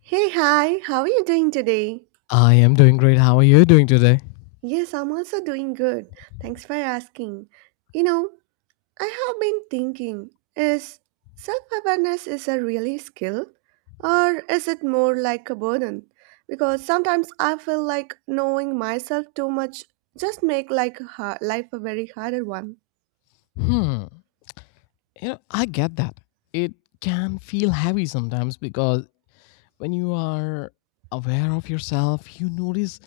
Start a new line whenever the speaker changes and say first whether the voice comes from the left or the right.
right: Hey, hi, how are you doing today?
left: I am doing great. How are you doing today?
right: Yes, I'm also doing good. Thanks for asking. You know, I have been thinking is self awareness is a really skill or is it more like a burden? Because sometimes I feel like knowing myself too much just make like life a very harder one.
left: Hmm. You know, I get that. It can feel heavy sometimes because when you are aware of yourself, you notice,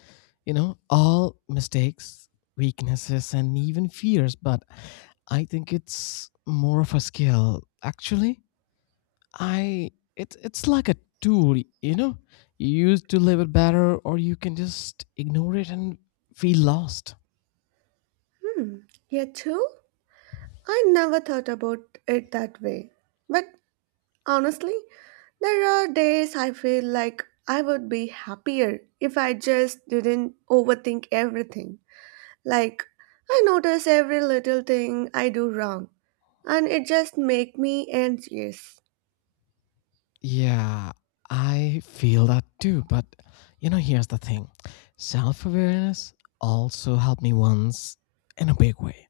left: you know, all mistakes, weaknesses, and even fears. But I think it's more of a skill. Actually, I it's like a tool, you know. You use to live it better or you can just ignore it and feel lost.
right: Hmm. Yeah, too? I never thought about it that way. But honestly, there are days I feel like I would be happier if I just didn't overthink everything. Like, I notice every little thing I do wrong, and it just make me anxious.
left: Yeah, I feel that too. But you know, here's the thing self awareness also helped me once in a big way.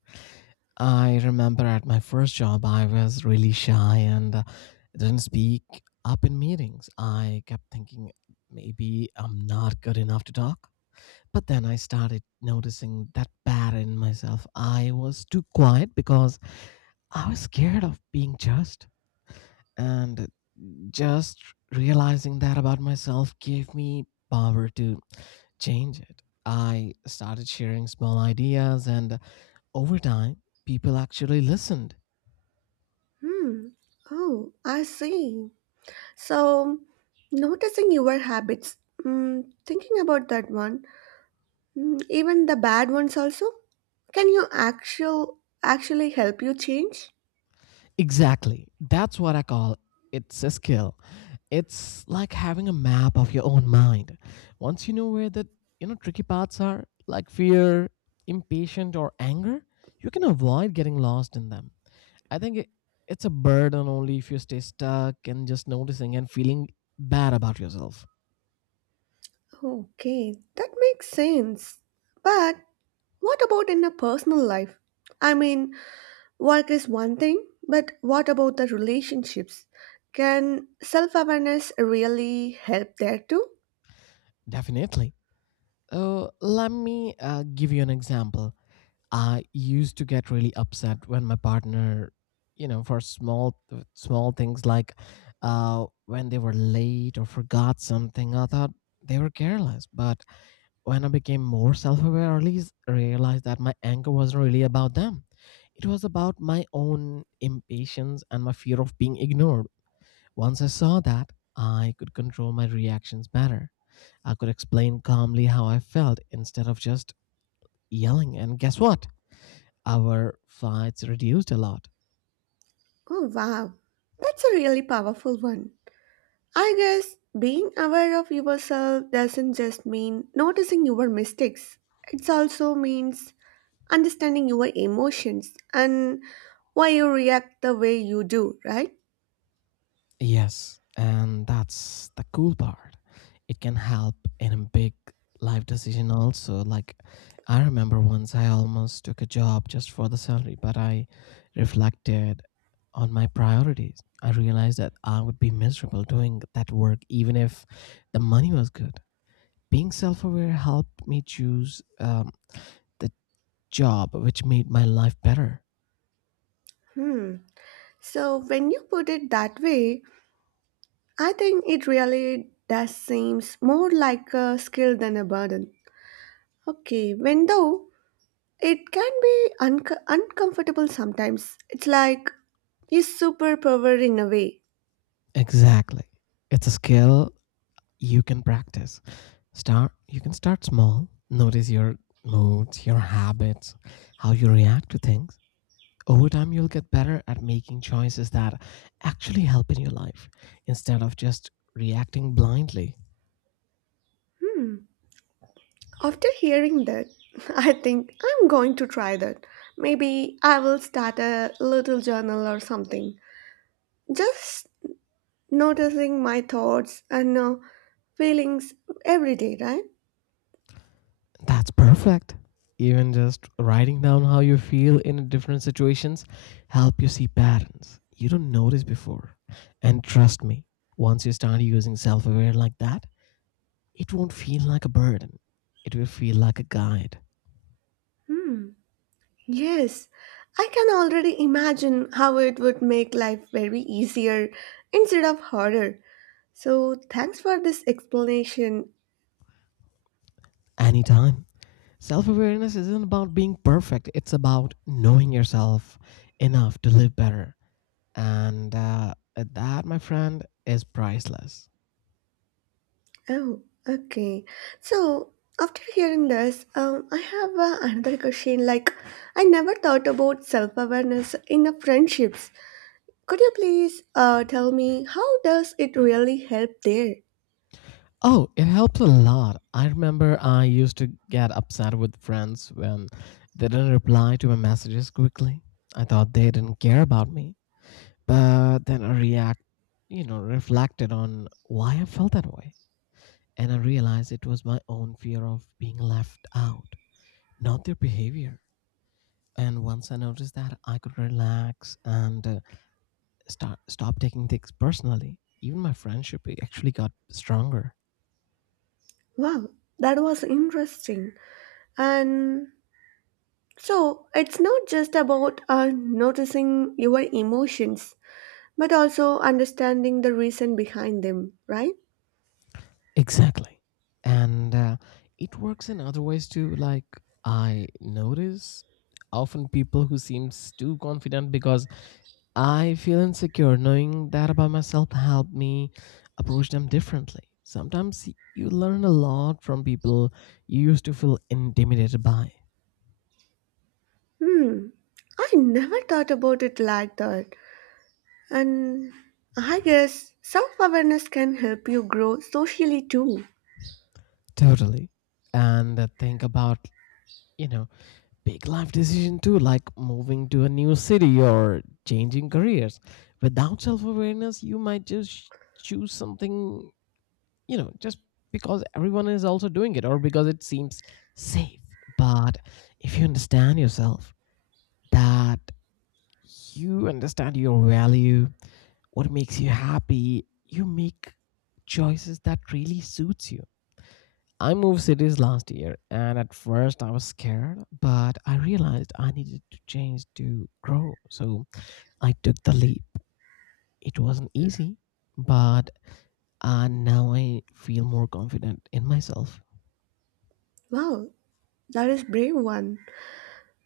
left: I remember at my first job, I was really shy and didn't speak up in meetings. I kept thinking maybe I'm not good enough to talk. But then I started noticing that pattern in myself. I was too quiet because I was scared of being judged. And just realizing that about myself gave me power to change it. I started sharing small ideas, and over time, people actually listened.
right: Hmm. Oh, I see. So, noticing your habits. Thinking about that one, even the bad ones also, can you actually help you change?
left: Exactly. That's what I call it's a skill. It's like having a map of your own mind. Once you know where the you know tricky paths are, like fear, impatient, or anger, you can avoid getting lost in them. I think it's a burden only if you stay stuck and just noticing and feeling bad about yourself.
right: Okay, that makes sense. But what about in a personal life? I mean, work is one thing, but what about the relationships? Can self awareness really help there too?
left: Definitely. So let me give you an example. I used to get really upset when my partner, you know, for small things like when they were late or forgot something. I thought they were careless, but when I became more self-aware, or at least realized that my anger wasn't really about them. It was about my own impatience and my fear of being ignored. Once I saw that, I could control my reactions better. I could explain calmly how I felt instead of just yelling. And guess what? Our flights reduced a lot.
right: Oh, wow. That's a really powerful one. I guess being aware of yourself doesn't just mean noticing your mistakes, it also means understanding your emotions and why you react the way you do, right?
left: Yes, and that's the cool part. It can help in a big life decision also. Like I remember once I almost took a job just for the salary, but I reflected on my priorities. I realized that I would be miserable doing that work even if the money was good. Being self aware helped me choose the job which made my life better.
right: Hmm. So when you put it that way, I think it really does seems more like a skill than a burden. Okay, when though it can be uncomfortable sometimes. It's like a superpower in a way.
left: Exactly. It's a skill you can practice. Start you can start small. Notice your moods, your habits, how you react to things. Over time, you'll get better at making choices that actually help in your life instead of just reacting blindly.
right: Hmm. After hearing that, I think I'm going to try that. Maybe I will start a little journal or something. Just noticing my thoughts and feelings every day, right?
left: That's perfect. Even just writing down how you feel in different situations help you see patterns you don't notice before. And trust me, once you start using self-aware like that, it won't feel like a burden. It will feel like a guide.
right: Hmm. Yes, I can already imagine how it would make life very easier instead of harder. So, thanks for this explanation.
left: Anytime. Self-awareness isn't about being perfect. It's about knowing yourself enough to live better, and that my friend is priceless.
right: Oh, okay. So, after hearing this, I have another question. Like, I never thought about self awareness in the friendships. Could you please tell me how does it really help there?
left: Oh, it helps a lot. I remember I used to get upset with friends when they didn't reply to my messages quickly. I thought they didn't care about me, but then I react you know, reflected on why I felt that way, and I realized it was my own fear of being left out, not their behavior. And once I noticed that I could relax and start stop taking things personally. Even my friendship it actually got stronger.
right: Wow, that was interesting. And so it's not just about noticing your emotions, but also understanding the reason behind them, right?
left: Exactly. And it works in other ways too. Like I notice often people who seems too confident because I feel insecure. Knowing that about myself helped me approach them differently. Sometimes you learn a lot from people you used to feel intimidated by.
right: Hmm. I never thought about it like that. And I guess self awareness can help you grow socially too.
left: Totally. And think about, you know, big life decision too, like moving to a new city or changing careers. Without self-awareness you might just choose something, you know, just because everyone is also doing it or because it seems safe. But if you understand yourself, that you understand your value, what makes you happy, you make choices that really suits you. I moved cities last year, and at first I was scared, but I realized I needed to change to grow. So I took the leap. It wasn't easy, but now I feel more confident in myself.
right: Wow, that is brave one.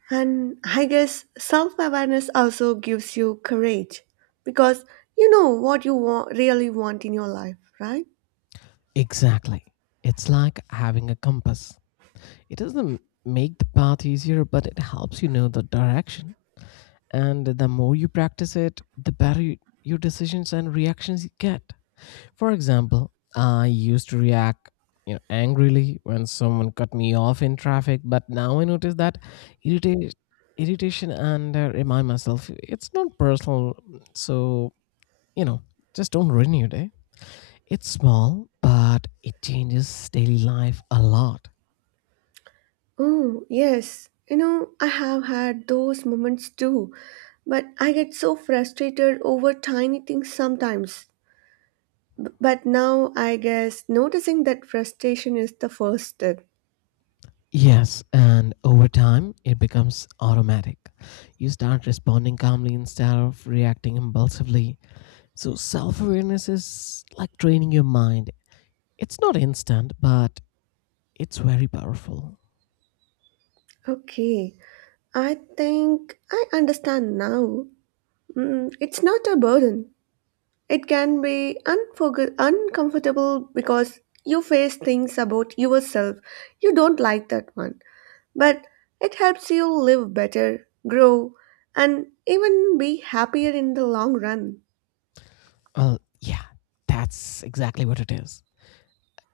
right: And I guess self awareness also gives you courage because you know what you want, really want in your life, right?
left: Exactly. It's like having a compass. It doesn't make the path easier, but it helps you know the direction. And the more you practice it, the better your decisions and reactions you get. For example, I used to react, you know, angrily when someone cut me off in traffic, but now I notice that irrita- irritation and remind myself it's not personal. So, you know, just don't ruin your day. It's small, but it changes daily life a lot.
right: Oh, yes. You know, I have had those moments too, but I get so frustrated over tiny things sometimes. But now I guess noticing that frustration is the first step.
left: Yes, and over time, it becomes automatic. You start responding calmly instead of reacting impulsively. So, self awareness is like training your mind. It's not instant, but it's very powerful.
right: Okay, I think I understand now. Mm, it's not a burden. It can be uncomfortable because you face things about yourself. You don't like that one. But it helps you live better, grow, and even be happier in the long run.
left: Well, yeah, that's exactly what it is.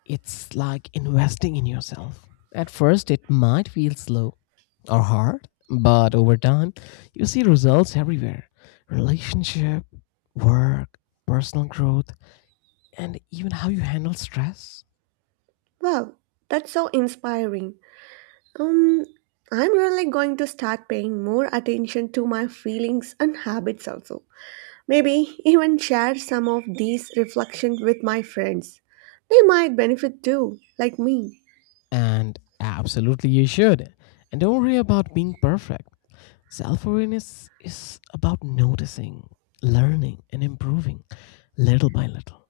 left: It's like investing in yourself. At first, it might feel slow or hard, but over time, you see results everywhere: relationship, work, personal growth, and even how you handle stress.
right: Wow, that's so inspiring. Um, I'm really going to start paying more attention to my feelings and habits also. Maybe even share some of these reflections with my friends. They might benefit too, like me.
left: And absolutely, you should. And don't worry about being perfect. Self awareness is about noticing, learning, and improving little by little.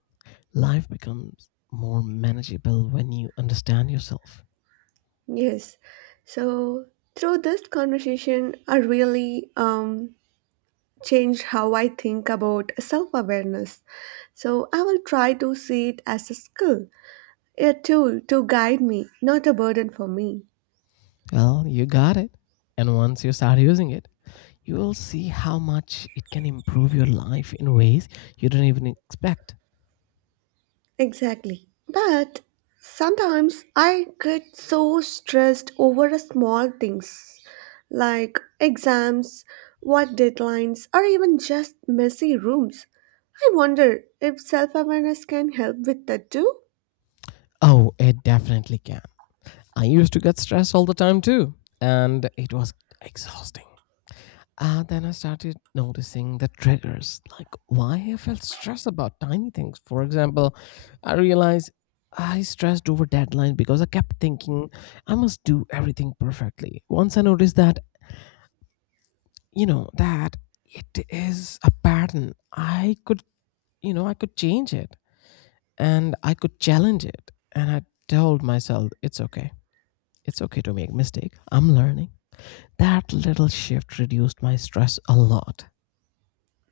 left: Life becomes more manageable when you understand yourself.
right: Yes. So through this conversation, I really changed how I think about self awareness. So I will try to see it as a skill, a tool to guide me, not a burden for me.
left: Well, you got it. And once you start using it, you will see how much it can improve your life in ways you didn't even expect.
right: Exactly. But sometimes I get so stressed over a small things like exams, what deadlines, or even just messy rooms. I wonder if self awareness can help with that too.
left: Oh, it definitely can. I used to get stressed all the time too, and it was exhausting. Then I started noticing the triggers, like why I felt stressed about tiny things. For example, I realized I stressed over deadline because I kept thinking I must do everything perfectly. Once I noticed that, you know, that it is a pattern, I could, you know, I could change it and I could challenge it. And I told myself, it's okay. It's okay to make mistake. I'm learning. That little shift reduced my stress a lot.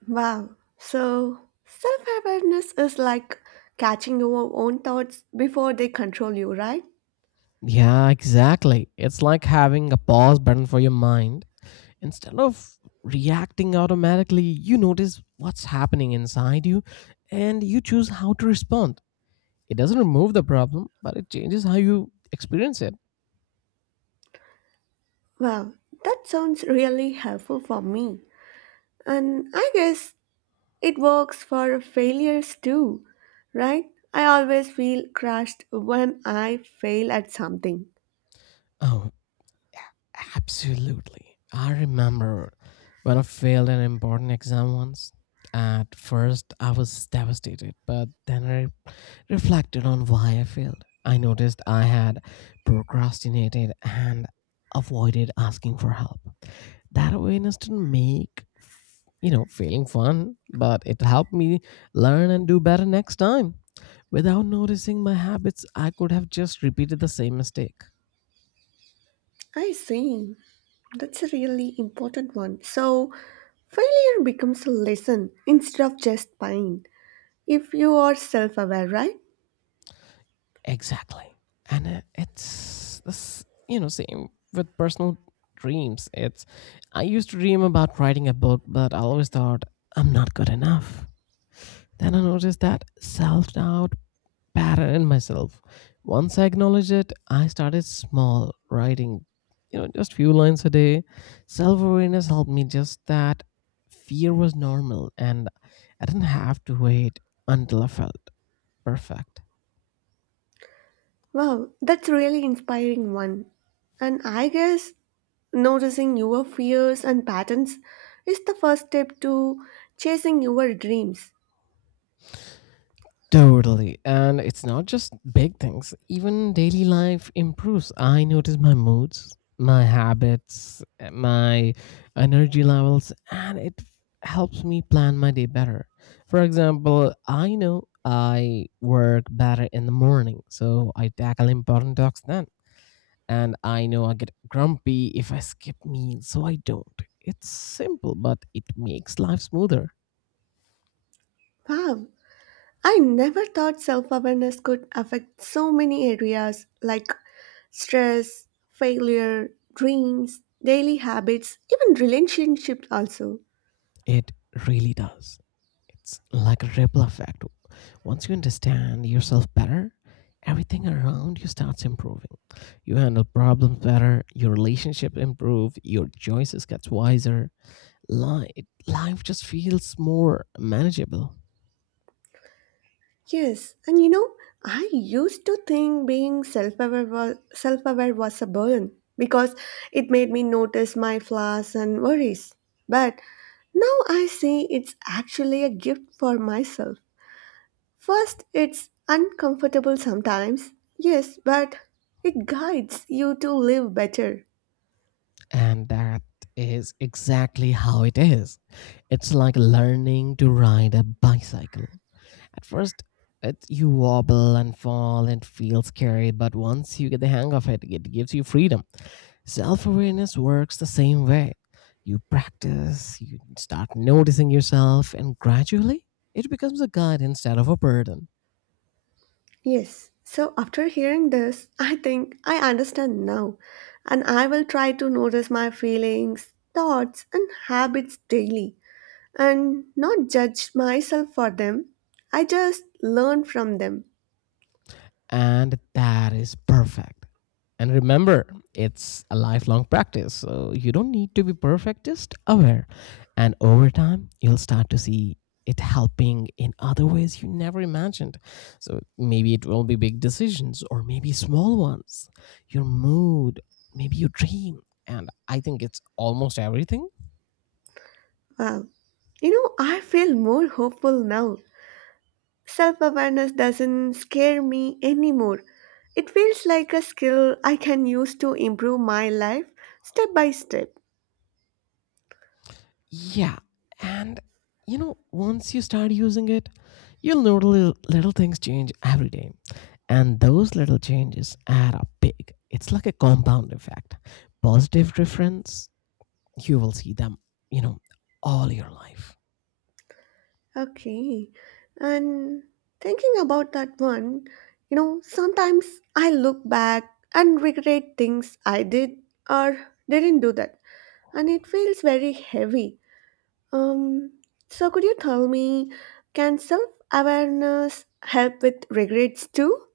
right: Wow. So self awareness is like catching your own thoughts before they control you, right?
left: Yeah, exactly. It's like having a pause button for your mind. Instead of reacting automatically, you notice what's happening inside you and you choose how to respond. It doesn't remove the problem, but it changes how you experience it.
right: Wow. That sounds really helpful for me. And I guess it works for failures too, right? I always feel crushed when I fail at something.
left: Oh, absolutely. I remember when I failed an important exam once. At first, I was devastated, but then reflected on why I failed. I noticed I had procrastinated and avoided asking for help. That awareness didn't make you know, failing fun, but it helped me learn and do better next time. Without noticing my habits, I could have just repeated the same mistake.
right: I see. That's a really important one. So, failure becomes a lesson instead of just pain if you are self aware, right?
left: Exactly. And it's this, you know, same with personal dreams. It's, I used to dream about writing a book, but I always thought I'm not good enough. Then I noticed that self doubt pattern in myself. Once I acknowledged it, I started small, writing, you know, just few lines a day. Self awareness helped me just that fear was normal and I didn't have to wait until I felt perfect.
right: Wow, that's really inspiring one. And I guess noticing your fears and patterns is the first step to chasing your dreams.
left: Totally. And it's not just big things, even daily life improves. I notice my moods, my habits, my energy levels, and it helps me plan my day better. For example, I know I work better in the morning, so I tackle important tasks then. And I know I get grumpy if I skip meals, so I don't. It's simple, but it makes life smoother.
right: Wow, I never thought self awareness could affect so many areas like stress, failure, dreams, daily habits, even relationships also.
left: It really does. It's like a ripple effect. Once you understand yourself better, everything around you starts improving. You handle problems better, your relationship improve, your choices gets wiser. Life, life just feels more manageable.
right: Yes, and you know, I used to think self-aware was a burden because it made me notice my flaws and worries. But now I see it's actually a gift for myself. First, it's uncomfortable sometimes. Yes, but it guides you to live better.
left: And that is exactly how it is. It's like learning to ride a bicycle. At first, you wobble and fall and feel scary, but once you get the hang of it, it gives you freedom. Self awareness works the same way. You practice, you start noticing yourself, and gradually it becomes a guide instead of a burden.
right: Yes. So after hearing this, I think I understand now, and I will try to notice my feelings, thoughts, and habits daily, and not judge myself for them. I just learn from them.
left: And that is perfect. And remember, it's a lifelong practice, so you don't need to be perfect, just aware. And over time, you'll start to see it helping in other ways you never imagined. So maybe it will be big decisions or maybe small ones, your mood, maybe your dream. And I think it's almost everything.
right: Wow. You know, I feel more hopeful now. Self awareness doesn't scare me anymore. It feels like a skill I can use to improve my life step by step.
left: Yeah. And you know, once you start using it, you'll know little, little things change every day. And those little changes add up big. It's like a compound effect. Positive difference, you will see them, you know, all your life.
right: Okay. And thinking about that one, you know, sometimes I look back and regret things I did or didn't do that, and it feels very heavy. Um, so could you tell me, can self-awareness help with regrets too?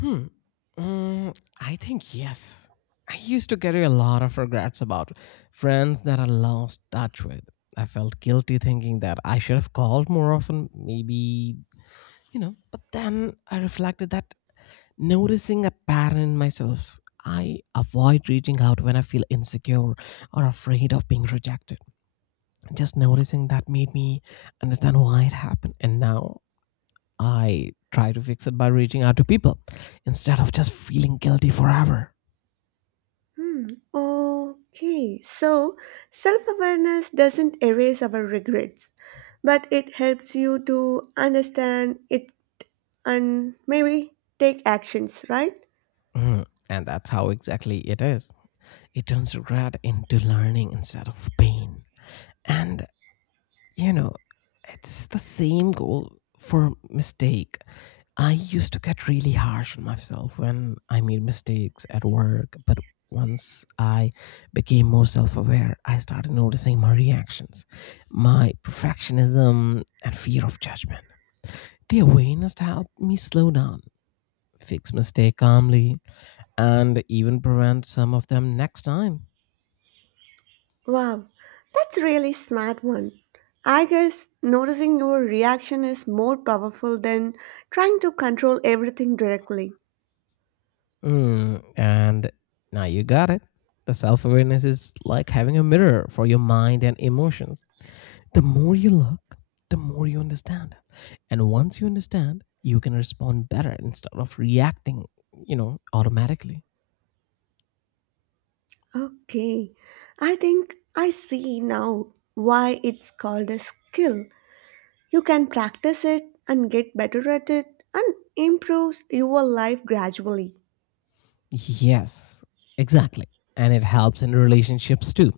left: Hmm. Mm, I think yes. I used to carry a lot of regrets about friends that I lost touch with. I felt guilty thinking that I should have called more often, maybe, you know. But then I reflected that noticing a pattern in myself, I avoid reaching out when I feel insecure or afraid of being rejected. Just noticing that made me understand why it happened. And now I try to fix it by reaching out to people instead of just feeling guilty forever.
right: Hmm. Okay. So self-awareness doesn't erase our regrets, but it helps you to understand it and maybe take actions, right?
left: Mm, and that's how exactly it is. It turns regret into learning instead of pain. And, you know, it's the same goal for mistake. I used to get really harsh on myself when I made mistakes at work, but once I became more self aware, I started noticing my reactions, my perfectionism, and fear of judgment. The awareness helped me slow down, fix mistake calmly, and even prevent some of them next time.
right: Wow, that's really smart one. I guess noticing your reaction is more powerful than trying to control everything directly.
left: Mm, and now you got it. The self awareness is like having a mirror for your mind and emotions. The more you look, the more you understand. And once you understand, you can respond better instead of reacting, automatically.
right: Okay, I think I see now why it's called a skill. You can practice it and get better at it and improve your life gradually.
left: Yes, exactly. And it helps in relationships too.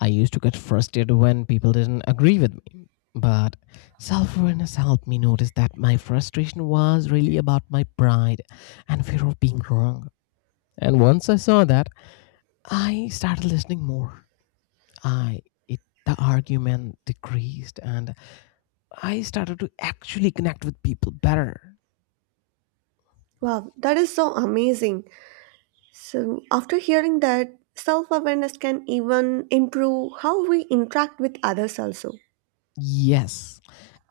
left: I used to get frustrated when people didn't agree with me. But self awareness helped me notice that my frustration was really about my pride and fear of being wrong. And once I saw that, I started listening more. I it The argument decreased and I started to actually connect with people better.
right: Wow, that is so amazing. So, after hearing that, self awareness can even improve how we interact with others, also.
left: Yes,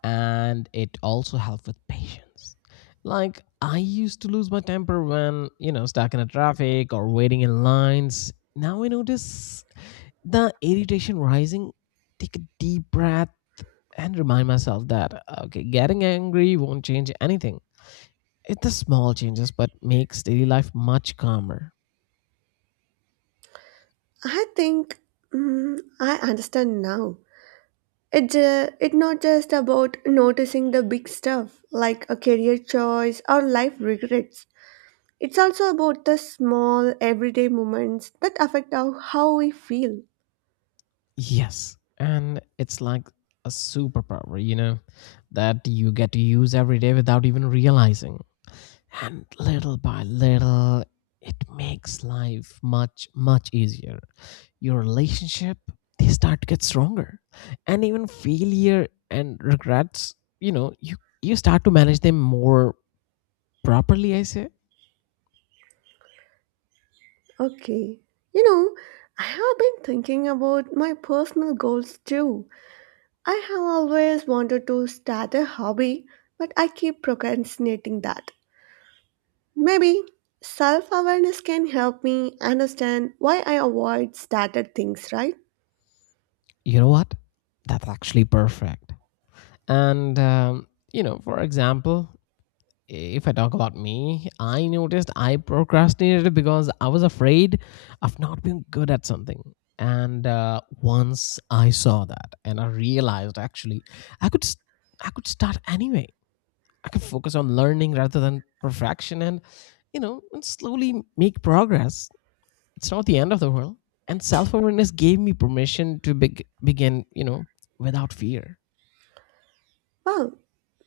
left: and it also helps with patience. Like I used to lose my temper when, stuck in a traffic or waiting in lines. Now I notice the irritation rising, take a deep breath and remind myself that okay, getting angry won't change anything. It's the small changes but makes daily life much calmer.
right: I think I understand now. It it not just about noticing the big stuff like a career choice or life regrets. It's also about the small everyday moments that affect how we feel.
left: Yes. And it's like a superpower, that you get to use every day without even realizing. And little by little, it makes life much, much easier. Your relationship, they start to get stronger. And even failure and regrets, you know, you, you start to manage them more properly, I say.
right: Okay. You know, I have been thinking about my personal goals too. I have always wanted to start a hobby, but I keep procrastinating that. Maybe self awareness can help me understand why I avoid started things, right?
left: You know what? That's actually perfect. And, you know, for example, if I talk about me, I noticed I procrastinated because I was afraid of not being good at something. And once I saw that, and I realized actually I could s- I could start anyway. I could focus on learning rather than perfection, and and slowly make progress. It's not the end of the world. And self awareness gave me permission to begin, without fear.
right: Wow,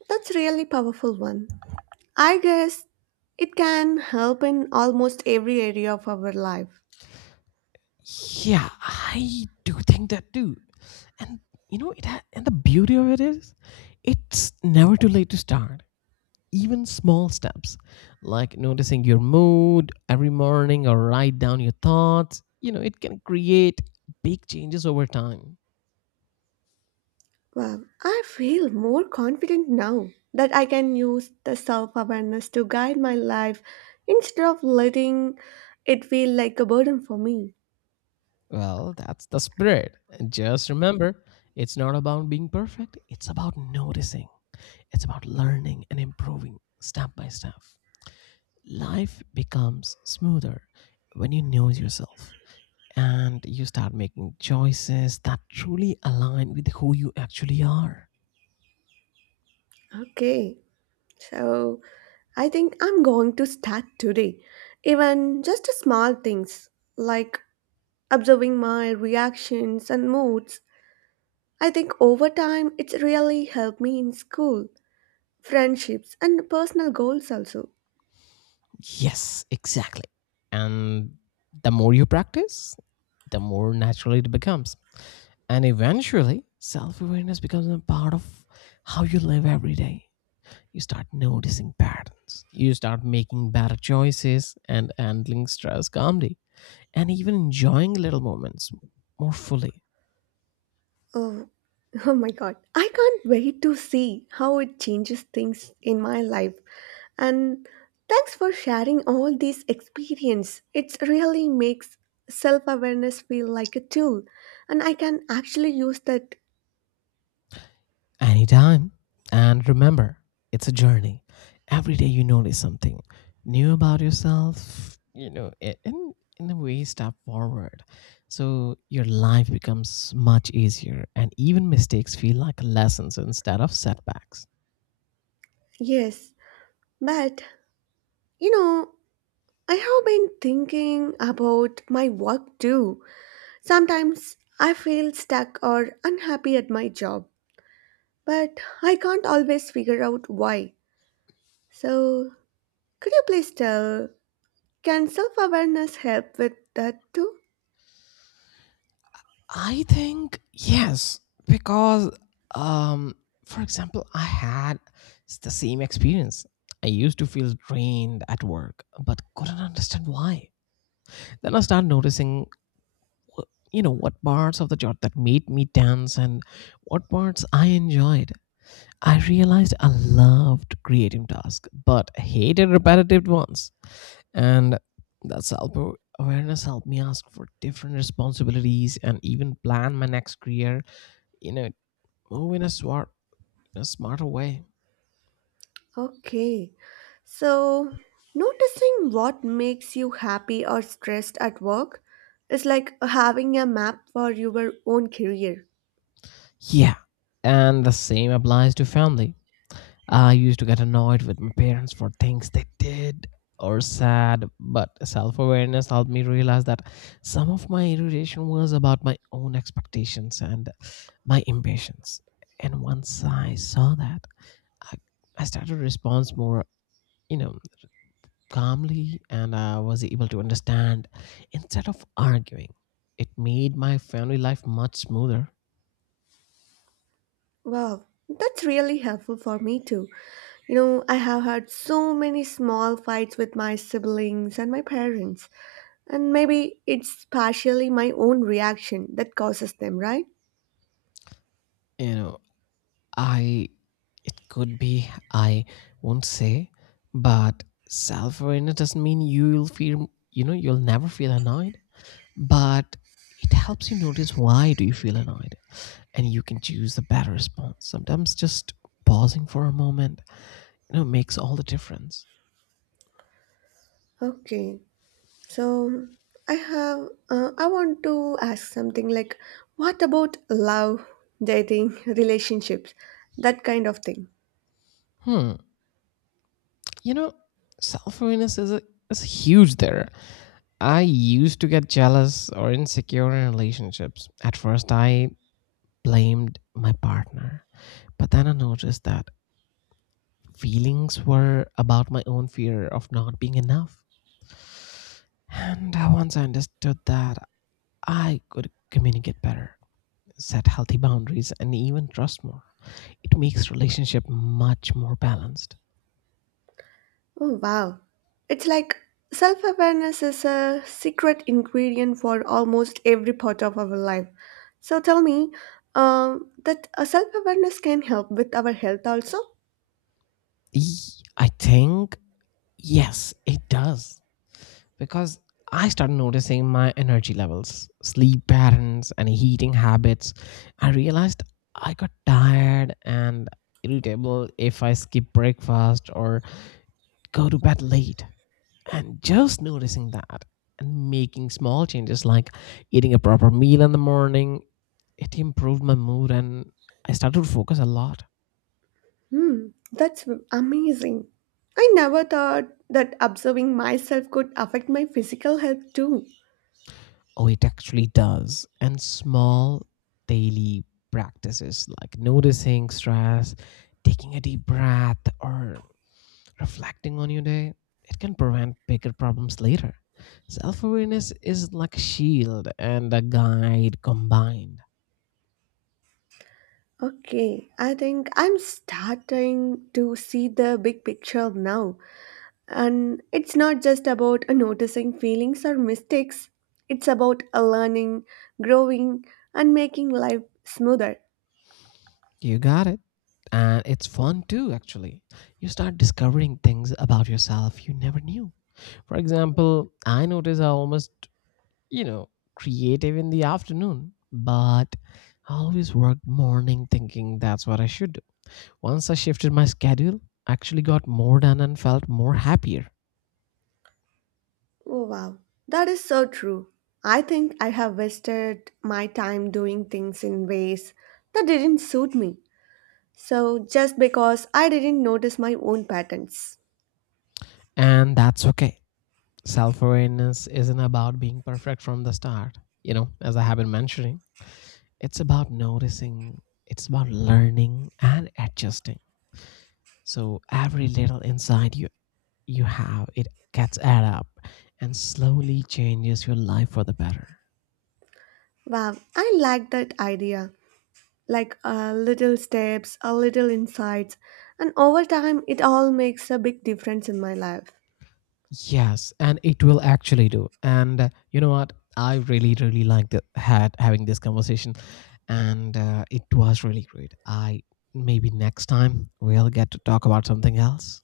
right: that's really powerful one. I guess it can help in almost every area of our life.
left: Yeah, I do think that too. And you know, and the beauty of it is, it's never too late to start. Even small steps, like noticing your mood every morning or write down your thoughts, it can create big changes over time.
right: Wow, I feel more confident now that I can use the self awareness to guide my life instead of letting it feel like a burden for me.
left: Well, that's the spirit. And just remember, it's not about being perfect, it's about noticing. It's about learning and improving step by step. Life becomes smoother when you know yourself and you start making choices that truly align with who you actually are.
right: Okay, so I think I'm going to start today. Even just small things like observing my reactions and moods. I think over time it's really helped me in school, friendships, and personal goals also.
left: Yes, exactly. And the more you practice, the more naturally it becomes. And eventually, self awareness becomes a part of how you live every day. You start noticing patterns, you start making better choices and handling stress calmly, and even enjoying little moments more fully.
right: Oh, oh my god, I can't wait to see how it changes things in my life. And thanks for sharing all these experience. It really makes self-awareness feel like a tool and I can actually use that.
left: Anytime. And remember, it's a journey. Every day you notice something new about yourself, in a way, step forward. So your life becomes much easier, and even mistakes feel like lessons instead of setbacks.
right: Yes. But, you know, I have been thinking about my work too. Sometimes I feel stuck or unhappy at my job, but I can't always figure out why. So, could you please tell can self awareness help with that too?
left: I think, yes, because, um, for example, the same experience. I used to feel drained at work, but couldn't understand why. Then I started noticing wh- you know what parts of the job that made me dance, and what parts I enjoyed. I realized I loved creative tasks but hated repetitive ones, and that self awareness helped me ask for different responsibilities and even plan my next career, you know, move in a smarter way.
right: Okay. So, noticing what makes you happy or stressed at work is like having a map for your own career.
left: Yeah, and the same applies to family. I used to get annoyed with my parents for things they did or said, but self awareness helped me realize that some of my irritation was about my own expectations and my impatience. And once I saw that, I, I started to respond more, you know, calmly and I was able to understand instead of arguing. It made my family life much smoother.
right: Wow, that's really helpful for me too. You know, I have had so many small fights with my siblings and my parents, and maybe it's partially my own reaction that causes them, right?
left: You know, I it could be, I won't say, but self-awareness doesn't mean you'll never feel annoyed, but it helps you notice why do you feel annoyed and you can choose a better response. Sometimes just pausing for a moment, makes all the difference.
right: Okay. So I have I want to ask something like what about love, dating, relationships, that kind of thing.
left: Hmm. You know, self-awareness is a is huge there. I used to get jealous or insecure in relationships. At first I blamed my partner, but then I noticed that feelings were about my own fear of not being enough. And once I understood that, I could communicate better, set healthy boundaries, and even trust more. It makes relationship much more balanced.
right: Oh wow. It's like self-awareness is a secret ingredient for almost every part of our life. So tell me that a self-awareness can help with our health also?
left: E- I think yes, it does, because I started noticing my energy levels, sleep patterns, and eating habits. I realized I got tired and irritable if I skip breakfast or go to bed late. And just noticing that and making small changes like eating a proper meal in the morning, it improved my mood and I started to focus a lot.
right: Hmm, that's amazing. I never thought that observing myself could affect my physical health too.
left: Oh, it actually does. And small daily practices like noticing stress, taking a deep breath or reflecting on your day, it can prevent bigger problems later. Self-awareness is like a shield and a guide combined.
right: Okay, I think I'm starting to see the big picture now. And it's not just about noticing feelings or mistakes, it's about learning, growing, and making life smoother.
left: You got it. And it's fun too, actually. You start discovering things about yourself you never knew. For example, I notice I'm almost, you know, creative in the afternoon, but I always work morning thinking that's what I should do. Once I shifted my schedule, I actually got more done and felt more happier.
right: Oh, wow. That is so true. I think I have wasted my time doing things in ways that didn't suit me. So, just because I didn't notice my own patterns.
left: And that's okay. Self awareness isn't about being perfect from the start, you know, as I have been mentioning. It's about noticing, it's about learning and adjusting. So every little insight you have, it gets add up and slowly changes your life for the better.
right: Wow, I like that idea. Like little steps, a little insights, and over time it all makes a big difference in my life.
left: Yes, and it will actually do. And you know what? I really, really liked it, had having this conversation, and it was really great. I Maybe next time we'll get to talk about something else.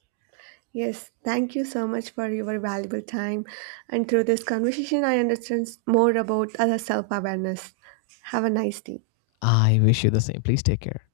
right: Yes, thank you so much for your valuable time. And through this conversation, I understand more about other self awareness. Have a nice day.
left: I wish you the same. Please take care.